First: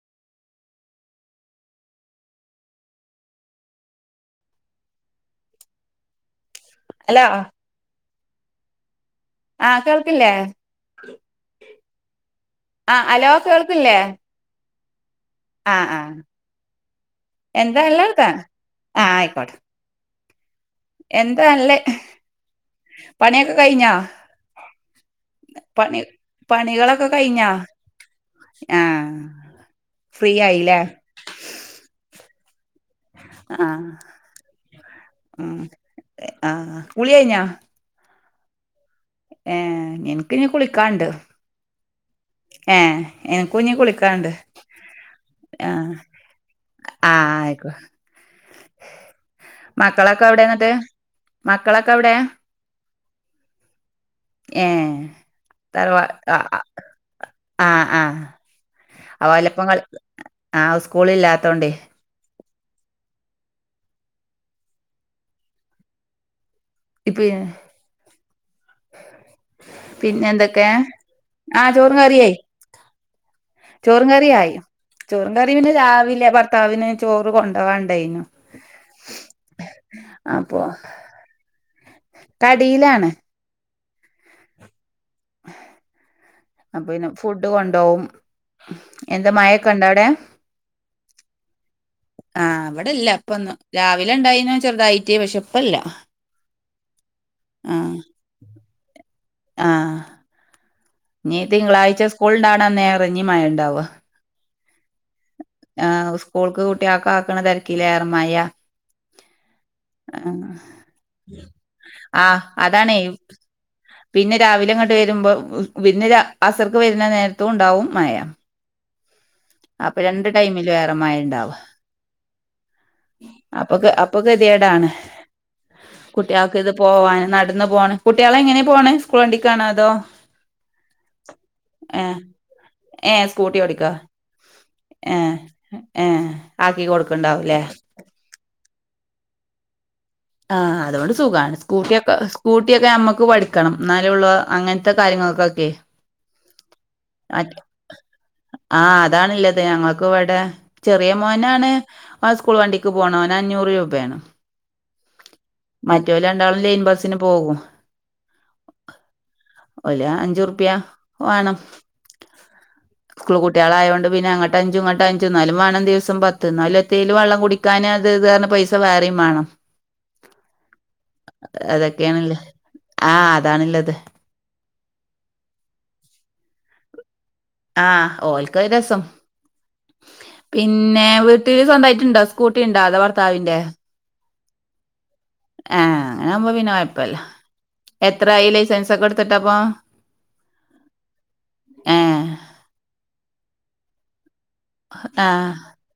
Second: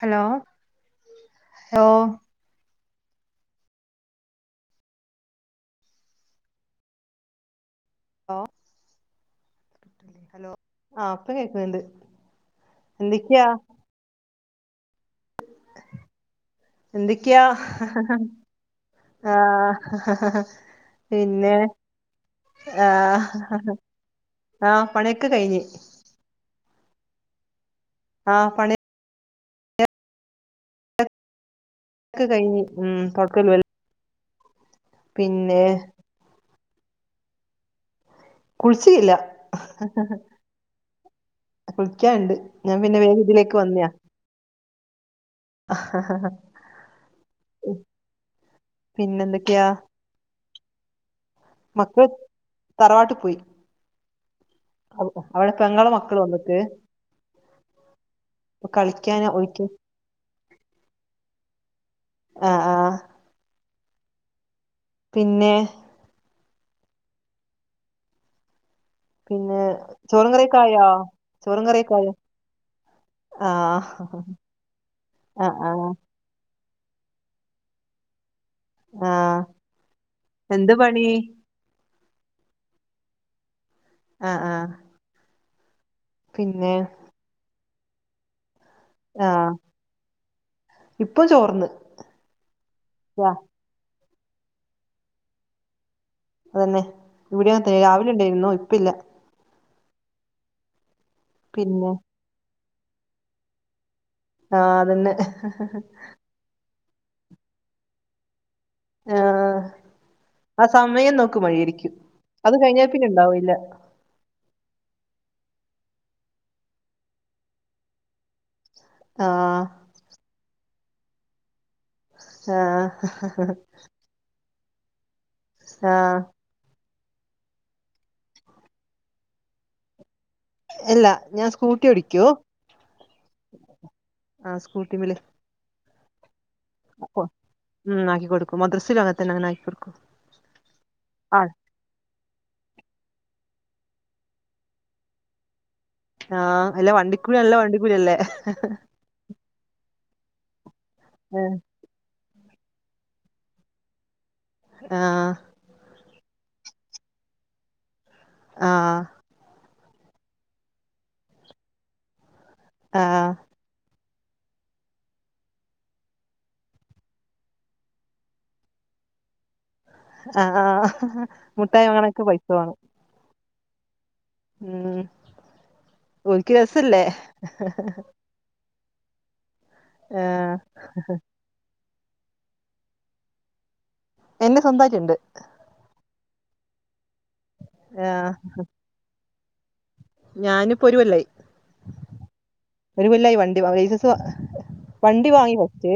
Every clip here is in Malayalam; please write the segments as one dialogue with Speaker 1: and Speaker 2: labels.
Speaker 1: Hello hello.
Speaker 2: ഹലോ.
Speaker 1: ഓ.
Speaker 2: ആഹ് കേൾക്കില്ലേ
Speaker 1: ഹലോ ആ ഇപ്പം കേക്ക്ന്ന്ണ്ട് എന്തൊക്ക്യാ?
Speaker 2: ഇപ്പില്ലേ.
Speaker 1: എന്തൊക്ക്യാ?
Speaker 2: എന്താ നല്ലർക്കാ
Speaker 1: ആഹ് ഹ് ഹ് ഹ്.
Speaker 2: എന്താല്ല്
Speaker 1: ആ [unintelligible] ആഹ് പണിയൊക്കെ കഴിഞ്ഞ്
Speaker 2: പണി പണികളൊക്കെ കഴിഞ്ഞാ
Speaker 1: ആ പണിയൊക്കെ
Speaker 2: ആഹ് ഫ്രീ ആയില്ലേ
Speaker 1: ഒക്കെ കഴിഞ്ഞ് മ്മ് [unintelligible]
Speaker 2: ആഹ് മ്മ് ആഹ് കുളി കഴിഞ്ഞാ?
Speaker 1: കുളിച്ചില്ല
Speaker 2: ഏഹ് എനിക്കിനി കുളിക്കാണ്ട്
Speaker 1: കുളിക്കാനിണ്ട് ഞാൻ പിന്നെ
Speaker 2: ഏഹ്
Speaker 1: വേഗം ഇതിലേക്ക്
Speaker 2: എനിക്കും
Speaker 1: വന്നയാ
Speaker 2: [unintelligible] ആഹ് ആഹ് ആയിക്കോ
Speaker 1: പിന്നെ എന്തൊക്കെയാ
Speaker 2: മക്കളൊക്കെ എവിടെയന്നട്ട്
Speaker 1: മക്കൾ തറവാട്ടി പോയി
Speaker 2: ഏഹ്
Speaker 1: അവ- അവിടെ പെങ്ങളെ മക്കള്
Speaker 2: തറവാട്ട്ക്ക
Speaker 1: വന്നിക്ക്
Speaker 2: ആഹ് ആഹ്
Speaker 1: കളിക്കാന് ഓൽക്ക്
Speaker 2: ഓലപ്പം കളി ആ സ്കൂള് ഇല്ലാത്തോണ്ട്
Speaker 1: ആഹ് ആഹ് പിന്നെ
Speaker 2: ഇപ്പഴ
Speaker 1: പിന്നെ
Speaker 2: പിന്നെ
Speaker 1: ചോറും കറിയൊക്കെ
Speaker 2: എന്തൊക്കെ
Speaker 1: ആയോ
Speaker 2: ആ
Speaker 1: കറിയൊക്കെ
Speaker 2: ചോറും
Speaker 1: ആയോ
Speaker 2: കറിയായി
Speaker 1: ആ
Speaker 2: ചോറും കറിയായി ചോറും
Speaker 1: ആഹ്
Speaker 2: കറിയും പിന്നെ
Speaker 1: ആഹ്
Speaker 2: രാവിലെ പ ഭർത്താവിനെ ചോറ് കൊണ്ടപോവാണ്ടായിനു
Speaker 1: ആഹ്
Speaker 2: അപ്പൊ
Speaker 1: എന്ത് പണി
Speaker 2: കടിയിലാണ്
Speaker 1: ആഹ് ആഹ്
Speaker 2: അ പിന്നെ ഫുഡ് കൊണ്ടോവും എന്താ
Speaker 1: ആഹ്
Speaker 2: മഴൊക്കെ ഇണ്ടോ അവിടെ
Speaker 1: ഇപ്പൊ ചോർന്ന്
Speaker 2: ആഹ് ഇവിടില്ല
Speaker 1: യാ
Speaker 2: ഇപ്പൊന്നു രാവിലെ ഇണ്ടായിന് ചെറുതായിറ്റ് പക്ഷെ ഇപ്പല്ല
Speaker 1: അതന്നെ ഇവിടെയും അതെ
Speaker 2: ആഹ്
Speaker 1: രാവിലെ ഉണ്ടായിരുന്നു ഇപ്പ ഇല്ല
Speaker 2: ആഹ് ഇഞ്
Speaker 1: പിന്നെ
Speaker 2: തിങ്കളാഴ്ച സ്കൂളിണ്ടാണെന്നെ നേറഞ്ഞി മഴ ഉണ്ടാവ
Speaker 1: ആഹ് അതന്നെ
Speaker 2: ആ സ്കൂൾക്ക് കുട്ടിയാക്ക് ആക്കണ തിരക്കില ഏറ മയ
Speaker 1: ആഹ് ആ സമയം നോക്ക് മഴയിരിക്കും
Speaker 2: ആഹ്
Speaker 1: അത്
Speaker 2: അതാണേ
Speaker 1: കഴിഞ്ഞാപ്പിന്ന ഇണ്ടാവൂല്ല
Speaker 2: പിന്നെ രാവിലെ അങ്ങട്ട് വരുമ്പോ പിന്നെ അസർക്ക് വരുന്ന നേരത്തും ഉണ്ടാവും മഴ
Speaker 1: ആഹ്
Speaker 2: അപ്പൊ രണ്ട് ടൈമില് ഏറെ മഴ ഉണ്ടാവ
Speaker 1: ആഹ്
Speaker 2: അപ്പൊക്ക് അപ്പൊ ഗതിയേടാണ്
Speaker 1: ആഹ്
Speaker 2: കുട്ടികൾക്ക് ഇത് പോവാൻ നടന്ന് പോണ് കുട്ടികളെ എങ്ങനെയാ പോണ് സ്കൂൾ വണ്ടിക്കാണോ അതോ
Speaker 1: അല്ല ഞാൻ സ്കൂട്ടി
Speaker 2: ഏഹ്
Speaker 1: ഓടിക്കൂ
Speaker 2: ഏഹ് സ്കൂട്ടി ഓടിക്കാ
Speaker 1: ആഹ് സ്കൂട്ടിമ്മല്
Speaker 2: ഏഹ് ഏഹ് ആക്കി കൊടുക്കണ്ടാവൂലേ
Speaker 1: മ്മ് ആക്കി കൊട്ക്കും മദ്രസയിലും അങ്ങനെ തന്നെ ഞാൻ ആക്കി കൊടുക്കും.
Speaker 2: ആഹ് അതോണ്ട് സുഗാണ് സ്കൂട്ടിയൊക്കെ സ്കൂട്ടിയൊക്കെ നമ്മുക്ക് പഠിക്കണം എന്നാല ഉുള്ളു അങ്ങനത്തെ കാര്യങ്ങൾക്കൊക്കെ
Speaker 1: ആഹ അല്ലാ വണ്ടി
Speaker 2: ആഹ അതാണില്ലത് ഞങ്ങൾക്ക് ഇവിടെ ചെറിയ
Speaker 1: ആഹ്
Speaker 2: മോനാണ് ആ സ്കൂൾ വണ്ടിക്ക് പോണ ഓന അഞ്ഞൂറ് രൂപയാണ്
Speaker 1: ആഹ്
Speaker 2: മറ്റേല് രണ്ടാളും ലെയിൻ ബസിന് പോകും
Speaker 1: ആഹ്
Speaker 2: ഒല് അഞ്ചു റുപ്യ വേണം
Speaker 1: ആഹ്
Speaker 2: സ്കൂൾ കു കുട്ടയാളായോണ്ട് പിന്നെ അങ്ങോട്ട അഞ്ചും ഇങ്ങോട്ട അഞ്ചും എന്നും വാ ണം ദിവസംത്ത് എന്നാലും എതെ ലും വെള്ളം കുടിക്ക കന അത് ഇത് പൈസ വേറെയും വേണം
Speaker 1: ആഹ
Speaker 2: അതൊക്കെയാണല്ലേ ആഹ അതാണല്ലത്
Speaker 1: ഉം ഓല്ക്ക് രസല്ലേ
Speaker 2: ആഹ ഓൽക്ക രസം
Speaker 1: ഏഹ്
Speaker 2: പിന്നെ വസ ഉണ്ടായിട്ടുണ്ട സ്കൂട്ടി ഉണ്ട അോ ഭർത്താവിന്റെ
Speaker 1: എന്നെ സ്വന്തമായിട്ടുണ്ട്
Speaker 2: ആഹ അങ്ങനൊവകുമ്പോ വിനോയപ്പല്ല
Speaker 1: ആഹ്
Speaker 2: എത്രായി ലൈസൻസ ഒക്കെ എടുത്തിട്ട അപ്പൊ
Speaker 1: ഞാന് പ്പൊരുകൊല്ലായി
Speaker 2: ഏഹ്
Speaker 1: ഒരു കൊല്ലായി വണ്ടി ലൈസൻസ് വണ്ടി വാങ്ങി വക്കെ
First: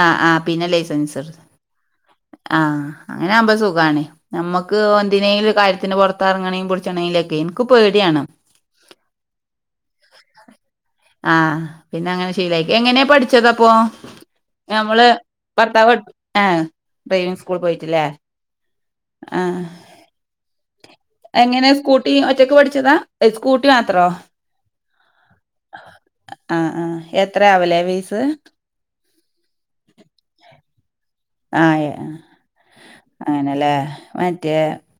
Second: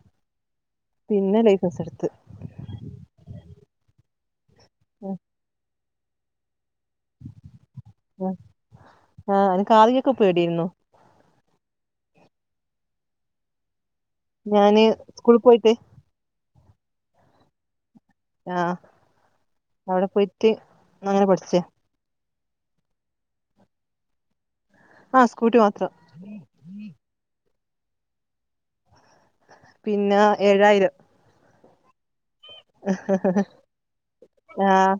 Speaker 2: ആ ആ പിന്നെ ലൈസൻസ്
Speaker 1: അസെടുത്ത്
Speaker 2: ആഹ് അങ്ങനെ ആകുമ്പ സുഖാണ് നമ്മുക്ക് എന്തിനേങ്കിലും കാര്യത്തിന് പുറത്ത്റങ്ങണമെങ്ക എനിക്ക് പേടിയാണ്
Speaker 1: ആഹ് എനിക്ക് ആദ്യൊക്കെ പേടിയായിരുന്നു
Speaker 2: ആഹ പിന്നെ അങ്ങനെ ശീലായി എങ്ങനെയാ പഠിച്ചതപ്പോ
Speaker 1: ഞാന്
Speaker 2: നമ്മള്
Speaker 1: സ്കൂളിൽ പോയിട്ട്
Speaker 2: ഭർത്താവ് ആ ഡ്രൈവിംഗ സ്കൂൾ പോയിട്ടില്ലേ
Speaker 1: ആഹ
Speaker 2: ആ
Speaker 1: അവിടെ പോയി
Speaker 2: എങ്ങനെ സ്കൂട്ടി ഒറ്റക്ക് പഠിച്ചതാ സ്കൂട്ടി മാത്രോ
Speaker 1: ആഹ സ്കൂട്ടി മാത്രം
Speaker 2: ആ ആ എത്ര ആവല്ലേ ഫീസ്
Speaker 1: പിന്നെ ഏഴായിരം
Speaker 2: ആ അങ്ങനെല്ലേ മറ്റേ
Speaker 1: ആഹ്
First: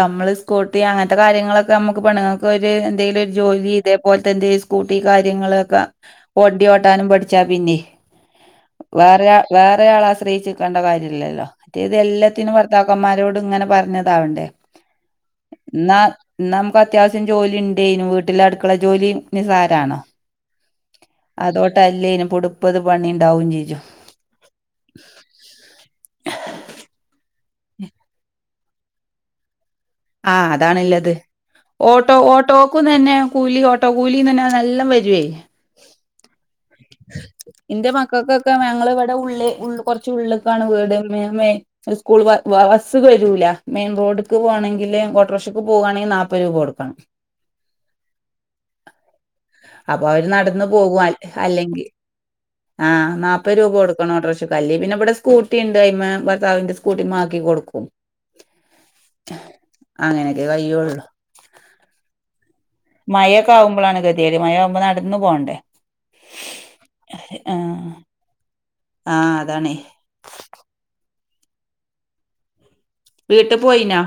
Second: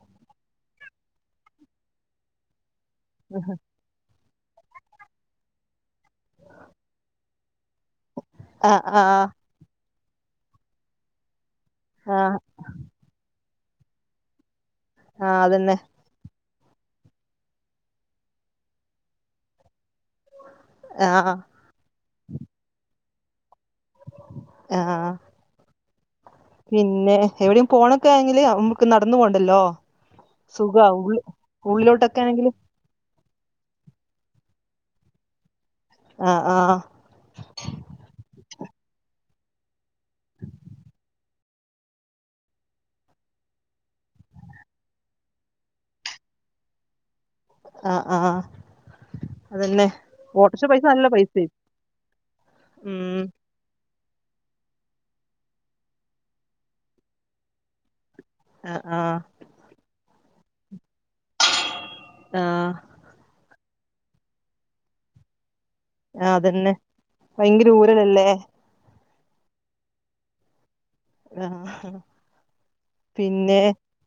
Speaker 2: നമ്മള് സ്കൂട്ടി അങ്ങനത്തെ കാര്യങ്ങളൊക്കെ നമ്മുക്ക് പെണുങ്ങൾക്ക് ഒരു എന്തെങ്കിലും ഒരു ജോലി അതേപോലെ തന്റെ സ്കൂട്ടി കാര്യങ്ങളൊക്കെ വണ്ടി ഓട്ടാനും പഠിച്ചാ പിന്നെ
Speaker 1: ആഹ് ആഹ്
Speaker 2: വേറെ വേറെരാള ആശ്രയിച്ചിരിക്കെ ണ്ട കാര്യമില്ലല്ലോ മറ്റേ ഇത്
Speaker 1: ആഹ്
Speaker 2: എല്ലാത്തിനും പറ ഭർതാക്കന്മാരോട് ഇങ്ങനെ പറഞ്ഞതാവണ്ടേ
Speaker 1: ആഹ് അതന്നെ
Speaker 2: എന്നാ ഇ നമുക്ക് അത്യാവശ്യം ജോലി ഉണ്ടേനും വീട്ടില അടുക്കുള്ള ജോലി നിസാരണ
Speaker 1: ആഹ്
Speaker 2: അതോട്ട അല്ലേനും പൊടുപ്പത് പണി ഉണ്ടാവും ചേച്ചും
Speaker 1: ആഹ പിന്നെ എവിടെയും പോണൊക്കെ എങ്കിൽ നമ്മുക്ക് നടന്ന പോണ്ടല്ലോ
Speaker 2: ആ
Speaker 1: സുഖാ
Speaker 2: അതാണുള്ളത്
Speaker 1: ഉള്ളി
Speaker 2: ഓട്ടോ
Speaker 1: ഉള്ളിലോട്ടൊക്കെ ആണെങ്കില്
Speaker 2: ഓട്ടോ പക്ക തന്നെ കൂലി ഓട്ടോ കൂലിയ തന്നെ നല്ലാം വരോ
Speaker 1: ആഹ ആഹ
Speaker 2: എന്റെ മക്കൾക്കൊക്കെ ഞങ്ങൾ ഇവിടെ ഉള്ളിൽള്ള കുറച്ച ഉള്ള് ക്കാണ് വീട്മ്മേ ഒരു സ്കൂൾ ബസ്സ് വരൂല മെയിൻ റോഡ്ക്ക് പോകണെങ്കിൽ കോട്ടറക്ഷക്ക് പോവുകയാണെങ്കിൽ നാപ്പത് രൂപ കൊടുക്കണം
Speaker 1: ആ ആഹ അതന്നെ ഓട്ടഷ പൈസ നല്ല പൈസ
Speaker 2: അല്ലെങ്കിൽ ആഹ ന മുപ്പ രൂപ കൊടുക്കണംഓട്രോശ കല്ലേപിന്നെവിടെ സ്കൂട്ടി ഉണ്ട് അയിമ ഭർത്താവിന്റെ സ്കൂട്ടി മാക്കി കൊടുക്കും
Speaker 1: ആഹ ആഹ
Speaker 2: അങ്ങനെയൊക്കെ കയ്യൊള്ളൂ.
Speaker 1: ആഹ്.
Speaker 2: മഴയൊക്കെ ആകുമ്പോഴാണ് ഗതികേട് മഴയാവുമ്പേ നടന്ന് പോകണ്ടേ.
Speaker 1: ആ അതന്നെ. ഭയങ്കര
Speaker 2: ആഹ്
Speaker 1: ഊരലല്ലേ.
Speaker 2: ആഹ് അതാണ്.
Speaker 1: ആ
Speaker 2: വീട്ട്
Speaker 1: പിന്നെ
Speaker 2: പോയിനാ?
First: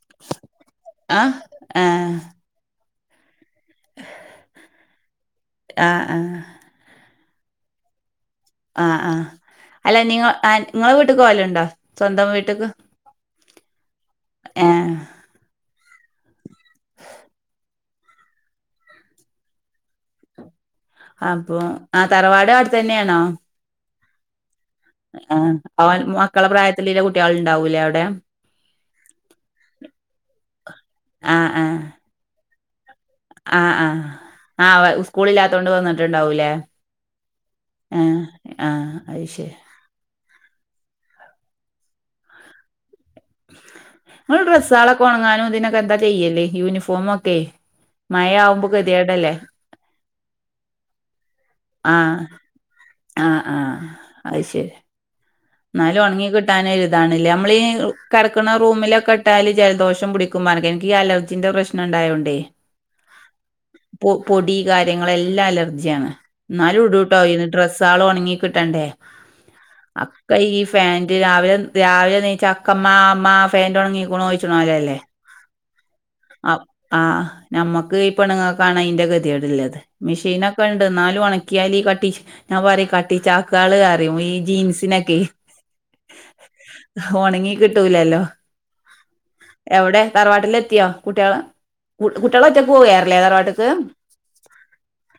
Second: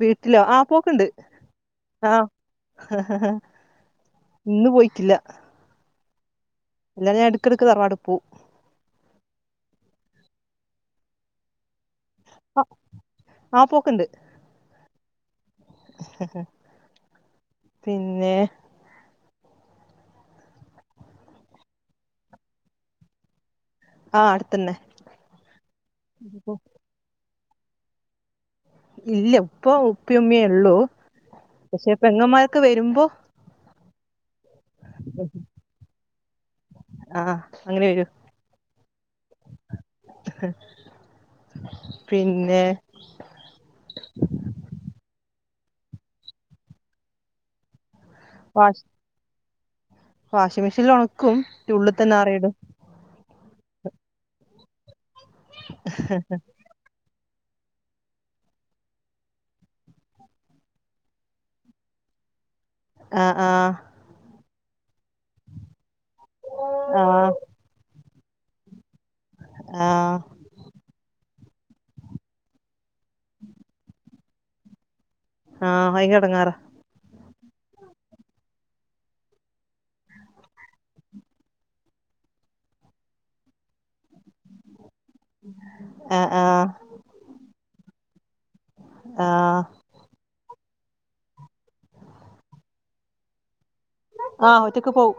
Speaker 1: വീട്ടിലോ? ആഹ് പോക്കുണ്ട്. ആഹ് ഇന്ന് പോയിട്ടില്ല.
Speaker 2: ആ ആ
Speaker 1: ന്നാലും ഞാൻ എടക്കെടക്ക് തറവാട്ട്പ്പോം
Speaker 2: ആ ആ അല്ല നി നിങ്ങളെ വീട്ട്ക്ക് പോവല്ണ്ടോ സ്വന്തം വീട്ട്ക്ക്
Speaker 1: ആ പോക്ക്ണ്ട്
Speaker 2: ഏ
Speaker 1: പിന്നെ
Speaker 2: അപ്പൊ ആ തറവാട് അവിട്ത്തെന്നെണോ
Speaker 1: ആ അട്ത്തെന്നെ
Speaker 2: ആ അവൻ മക്കളെ പ്രായത്തില്ള്ള കുട്ട്യാള്ണ്ടാവൂലേവടെ
Speaker 1: ഇല്ല ഇപ്പൊ ഉപ്പയേം മ്മേംള്ളൂ പക്ഷെ പെങ്ങമ്മാരൊക്കെ വെര്മ്പോ
Speaker 2: ആ ആ ആ സ്കൂളില്ലാത്തോണ്ട് വന്ന്ട്ട്ണ്ടാവൂലേ
Speaker 1: ആ അങ്ങനെ
Speaker 2: ഏ
Speaker 1: വരും
Speaker 2: ആ അത് ശെരി
Speaker 1: പിന്നെ
Speaker 2: ങ്ങള് ഡ്രസ്സാളൊക്കെ ഒണങ്ങാനും ഇതിനൊക്കെ എന്താ ചെയ്യല് യൂനിഫോമൊക്കെ മയാവുമ്പോ ഗത്യേടല്ലേ
Speaker 1: വാഷിമിഷീനിലൊൺക്കും
Speaker 2: ആ ആ ആ അത് ശെരി ന്നാലും ഉൺങ്ങി കിട്ടാനൊരു താണ്ല്ലെ നമ്മളീ കെട്ക്ക്ണ റൂമിലൊക്കെട്ടാല് ജലദോഷം പിടിക്കും പറഞ്ഞ്ക്ക് ഇൻക്കീ അലർജിന്റെ പ്രശ് നം ണ്ടായോണ്ടേ
Speaker 1: ആ ആ
Speaker 2: പൊ പൊടി കാര്യങ്ങളെല്ലാം അലർജ്യാണ് ന്നാലും ഇടൂട്ടോ
Speaker 1: ആ
Speaker 2: ഡ്രസ്സാളൊൺങ്ങി കിട്ടണ്ടേ അപ്
Speaker 1: ആഹ്
Speaker 2: ഒക്കെ ഈ ഫാന്റ് രാവിലെ രാവിലെ ണീച്ച് അക്കമ്മ മ്മ ഫാന്റോൺങ്ങിക്ക്ണോ ചോയ്ച്ച്ണോല്ലല്ലേ
Speaker 1: ആ [unintelligible]
Speaker 2: ആ ആ ഞമ്മക്ക് ഈ പെണ്ണ്ങ്ങക്കാണ് അയ്ന്റെ ഗത്യേട്ള്ളത് മിഷീനൊക്കെണ്ട് ന്നാലും ഒണക്കിയാല് ഈ കട്ടി ഞാൻ പറയും കട്ടി ചാക്കാള് പറയും ഈ ജീൻസിനൊക്കെ
Speaker 1: ആഹ് ആഹ്
Speaker 2: ഒണങ്ങി കിട്ടൂലല്ലോ
Speaker 1: ആഹ്
Speaker 2: എവടെ തറവാട്ടിലെത്യോ കുട്ട്യാള് കുട്ട്യാള് ഒറ്റയ്ക്ക് പോകാറില്ലേ തറവാട്ട്ക്ക്
Speaker 1: ആ ഒറ്റക്ക് പോകും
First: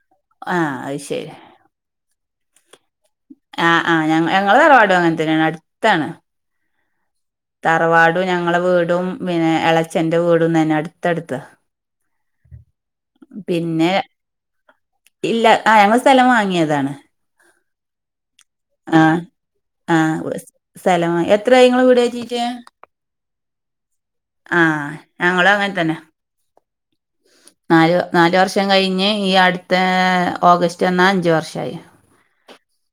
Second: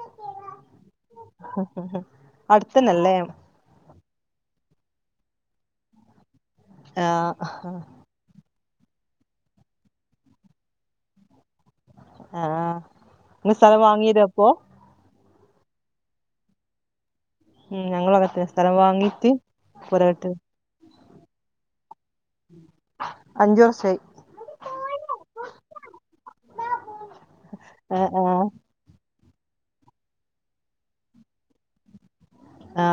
Speaker 2: ആഹ് അത് ശരി
Speaker 1: അട്ത്തന്നല്ലേ
Speaker 2: ആ ആ ഞ ഞങ്ങളെ തറവാടും അങ്ങൻത്തെന്നെണ് അട്ത്താണ്
Speaker 1: ആ
Speaker 2: തറവാടും ഞങ്ങളെ വീടും പിന്നെ ഇളേച്ഛന്റെ വീടും തന്നെ അട്ത്തട്ത്താ
Speaker 1: ആ ങ്ങള് സ്ഥലം
Speaker 2: പിന്നെ
Speaker 1: വാങ്ങീലാപ്പൊ
Speaker 2: ഇല്ല ആ ഞങ്ങൾ സ്ഥലം വാങ്യേതാണ്
Speaker 1: ഉം ഞങ്ങളും അങ്ങൻത്തെന്നെ
Speaker 2: ആ ആ സ്ഥലം വാങ്ങി എത്രായി ങ്ങള് വീട് കേറ്റിറ്റ്
Speaker 1: അഞ്ചു വർഷായി
Speaker 2: ആ ഞങ്ങളും അങ്ങൻത്തെന്നെ നാല്
Speaker 1: ആഹ്
Speaker 2: നാല്
Speaker 1: ആഹ്
Speaker 2: വർഷം കയ്ഞ്ഞ് ഈ അടുത്ത ഓഗസ്റ്റ് വന്ന അഞ്ച് വർഷായി
Speaker 1: ആ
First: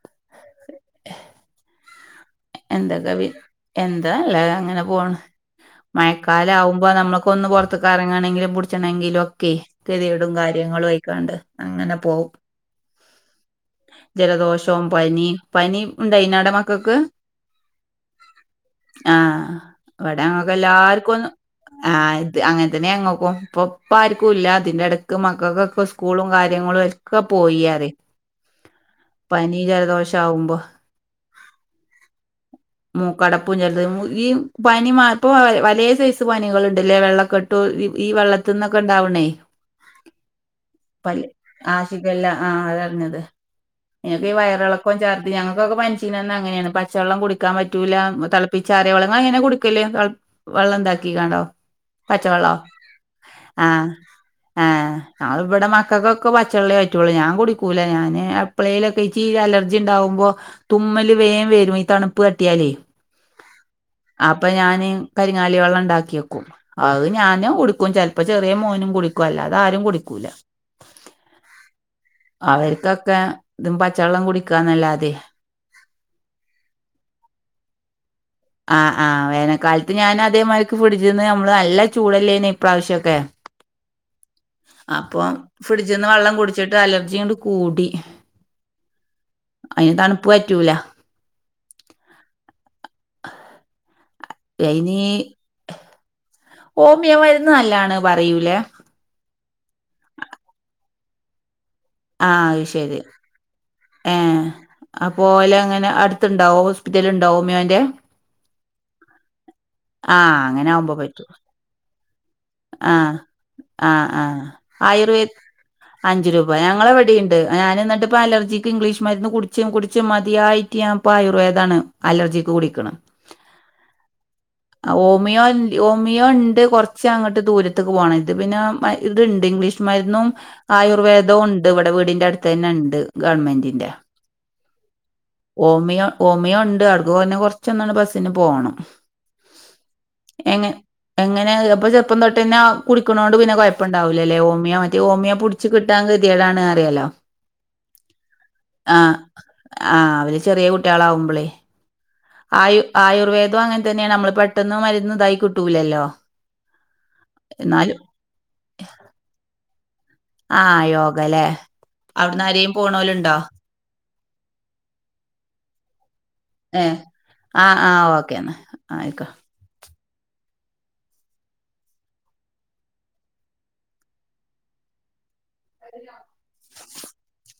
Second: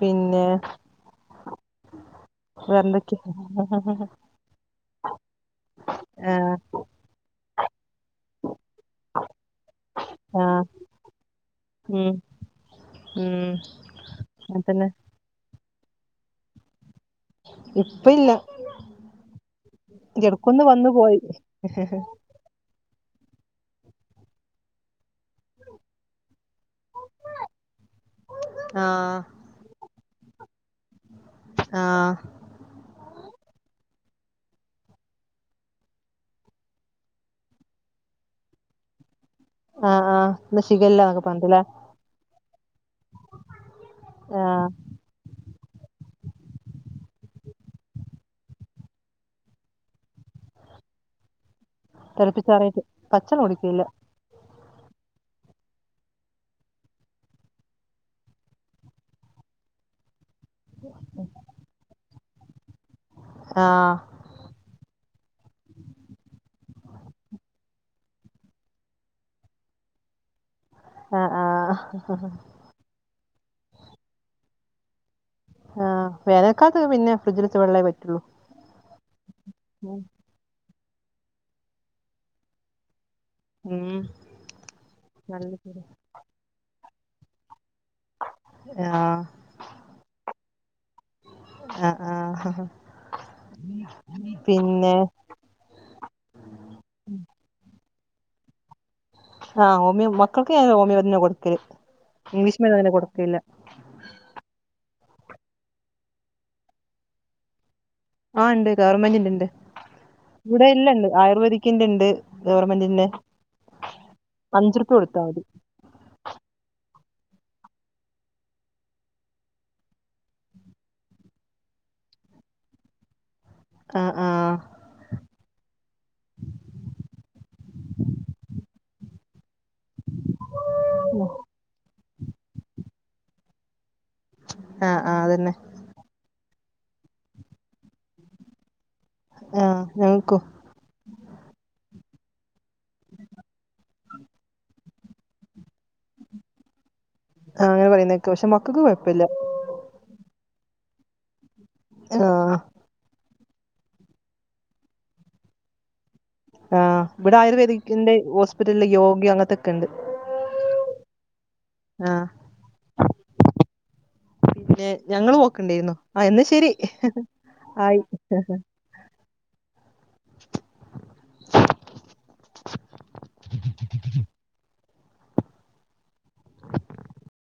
Speaker 1: പിന്നെ വേറെന്തൊക്കെ
Speaker 2: എന്തൊക്കെപി എന്താല്ല അങ്ങനെ പോണ്
Speaker 1: ആഹ്
Speaker 2: മയക്കാലാവും പ്പൊ നമ്മക്കൊന്ന് പൊർത്ത്ക്കെറങ്ങണെങ്കില് പുടിച് ച്ചണെങ്കിലൊക്കെ കെത്യേടും
Speaker 1: ആഹ്
Speaker 2: കാര്യങ്ങളും ആയിക്കാണ്ട് അങ്ങനെ
Speaker 1: ഉം
Speaker 2: പോം
Speaker 1: ഉം
Speaker 2: ജലദോഷവും
Speaker 1: അങ്ങൻത്തന്നെ
Speaker 2: പനീം പനിണ്ടായിന്നൊ അവടെ മക്കക്ക്
Speaker 1: ഇപ്പല്ല
Speaker 2: ആ ഇവടെ
Speaker 1: വന്നു പോയി
Speaker 2: ഞങ്ങക്കെല്ലാര്ക്കും ആ അങ്ങൻത്തെന്നെ അങ്ങക്കും ഇപ്പൊ ഇപ്പാര്ക്കുംല്ല തിന്റെ എടക്ക് മക്കക്കൊക്കെ സ്കൂളും കാര്യങ്ങളും ഒക്കെ പോയിയറെ
Speaker 1: ആ
Speaker 2: പനി ജലദോഷ ആവുമ്പോ
Speaker 1: ആ
Speaker 2: മൂക്കടപ്പും ജലത് ഈ പനി മറപ്പോ വലിയ സൈസ് പനികളു ണ്ടല്ലേ വെള്ളക്കെട്ട ട്ടോ ഈ വെള്ളത്തിന്നൊക്കെ ഉണ്ടാവണേ
Speaker 1: ആഹ് ആഹ് ഇന്ന് ഷിഗല്ല എന്നൊക്കെ
Speaker 2: പല്ല്
Speaker 1: പറഞ്ഞിട്ട്ല്ലേ
Speaker 2: ആശിക്കല്ല ആ അറിഞ്ഞത് എങ്ങ ക്ക് ഈ
Speaker 1: ആഹ്
Speaker 2: വയറിളക്ക ഇപ്പം ചർദി ഞങ്ങക്കൊക്കെ പനിച്ചിക്ക അങ്ങനെയാണ് പച്ചവെള്ളം കുടിക്കാൻ പറ്റൂല്ല തിളപ്പിച്ച് അറിയ വെള്ളങ്ങ ഇങ്ങൾ അങ്ങനെ കു ടിക്കല് വെള്ളം ന്താക്കി കാണ്ടോ
Speaker 1: തിളപ്പിച്ചറി യിട്ട് പച്ച കുടിക്കലില്ല
Speaker 2: അഹ് ഇവിടെ മക്കൾക്കൊക്കെ പച്ചള്ളിയേ പറ്റുള്ളൂ ഞാൻ കുടിക്കൂല ഞാന് എപ്ളേയിലൊക്കെ ഇച്ചി അലർജി ർജി ഉണ്ടാവുമ്പോ തുമ്മല് വേഗം വരും ഈ തണുപ്പ് തട്ടിയാലേ
Speaker 1: ആ
Speaker 2: അപ്പൊ ഞാന് കരിങ്ങാലി വെള്ളം ഉണ്ടാക്കിയ വക്കും അത് ഞാന് കുടിക്കും ചിലപ്പോ ചെറിയ മോനും കുടിക്കുംല്ലാത്ത അത് ആരും കുടിക്കൂല
Speaker 1: ആഹ് ആഹ്
Speaker 2: അവർക്കൊക്കെ ഇതും പച്ചവെള്ളം കുടിക്കാന്നല്ലാതെ
Speaker 1: ആ വേനൽക്കാൽ കൊക്കെ പിന്നെ ഫ്രിഡ്ജിലിവെച്ച വെള്ളേ പറ്റുള്ളൂ
Speaker 2: ആ ആ വേനൽക്കാലത്ത് ഞാൻ അതേമാർക്ക് ഫിഡിച്ചിന്ന് നമ്മള് നല്ല ചൂടല്ലേന്ന ഇപ്രാവശ്യമൊക്കെ
Speaker 1: ഉം
Speaker 2: അപ്പം
Speaker 1: നല്ല
Speaker 2: ഫ്രിഡ്ജിന്നു വെള്ളം കുടിച്ചിട്ട് അലർജി ഇങ്ങട്ട് കൂടി
Speaker 1: ആ
Speaker 2: അയിന് തണുപ്പ് പറ്റൂല
Speaker 1: ആ ആ
Speaker 2: ഐന് ഹോമിയോ മരുന്ന് നല്ലാണ് പറയൂലേ
Speaker 1: ആഹോമിയോ മക്കൾക്ക് ഞ ഹോമിയോന്നെ കൊടുക്കല് ഇംഗ്ലീഷ് മരുന്ന് അങ്ങനെ കൊടുക്കലില്ല
Speaker 2: ഏ അപ്പോലെ അങ്ങനെ അടുത്തുണ്ടാവോ ഹോസ്പിറ്റല ഉണ്ടാവോ ഹോമിയോന്റെ
Speaker 1: ആ ഉണ്ട് ഗവൺമെന്റിന്റെ ഉണ്ട്
Speaker 2: ആഹ്
Speaker 1: ഇവിടെ
Speaker 2: അങ്ങനെ
Speaker 1: ഇല്ല
Speaker 2: ആവുമ്പോ
Speaker 1: ഉണ്ട്
Speaker 2: പറ്റും
Speaker 1: ആയുർവേദിക്കിന്റെ ഉണ്ട് ഗവർമെന്റിന്റെ
Speaker 2: ആഹ് ആഹ് ആഹ്
Speaker 1: അഞ്ച് റുപ്യാ
Speaker 2: ആയുർവേ
Speaker 1: കൊടുത്താൽ മതി
Speaker 2: അഞ്ച് രൂപ ഞങ്ങളെ ഇവിടെയുണ്ട് ഞാൻ എന്നിട്ട്പ്പോ അലർജിക്ക് ഇംഗ്ലീഷ് മരുന്ന് കുടിച്ച് കുടിച്ചും മതിയായിട് ഞാൻ ഇപ്പ ആയുർവേദാ ണ് അലർജിക്ക് കുടിക്കണ
Speaker 1: ആ ആ
Speaker 2: ഹോമിയോ ഹോമിയോ ഉണ്ട് കുറച്ച് പക്ഷെ അങ്ങോട്ട് ദൂരത്തക്ക് പോകണ ഇത് പിന്നെ ഇത്ണ്ട് ഇംഗ്ലീഷ്മാര്ന്നും ആയുർവേദവും ഉണ്ട് ഇ ഇവിടെ വീടിന്റെറ അടുത്ത് തന്നെ ഉണ്ട് ഗവൺമെന്റിന്റെ
Speaker 1: ആ ആ അതന്നെ
Speaker 2: ഹോമിയോ ഹോമിയോ ഉണ്ട് അടക്ക്ഞ്ഞെ കൊറച്ചൊന്നാണ്ട് ബസ്സിന് പോകണം
Speaker 1: ആ ഞങ്ങക്കും
Speaker 2: എങ്ങനെ ഇപ്പൊ ചെറപ്പം തൊട്ട തന്നെ കുടി ക്കണതോണ്ട് പിന്നെ കുഴപ്പുണ്ടാവില്ലല്ലേ ഹോമിയ മറ്റ ഹോമിയ പുടി ച്ച് കിട്ടാൻ കെതിയടാണ് അറിയാലോ
Speaker 1: ആഹ് അങ്ങനെ പറയുന്നക്കാ പക്ഷെ മക്കക്ക് കൊഴപ്പല്ല
Speaker 2: ആഹ്അവര് ചെറിയ കുട്ടികള ആവുമ്പളേ
Speaker 1: ആഹ്
Speaker 2: ആയു ആയുർവേദം അങ്ങനെ തന്നെയാണ് നമ്മൾ പെട്ടെന്ന് മരുന്ന് ഇതായി കിട്ടൂലല്ലോ
Speaker 1: ആഹ് ഇവിടെ
Speaker 2: എന്നാലും
Speaker 1: ആയുർവേദിക്കിന്റെ ഹോസ്പിറ്റലില് യോഗ്യ അങ്ങനത്തെൊക്കെണ്ട്
Speaker 2: ആഹ് യോഗല്ലേ അവിടുന്ന് ആരേലും പോണോലുണ്ടോ
Speaker 1: പിന്നെ ഞങ്ങൾ പോക്കണ്ടിരുന്നു ആ എന്ന ശരി
Speaker 2: ഏഹ് ആഹ്
Speaker 1: ആയി
Speaker 2: ഓക്കേന്നാ ആഹ് ആയിക്കോ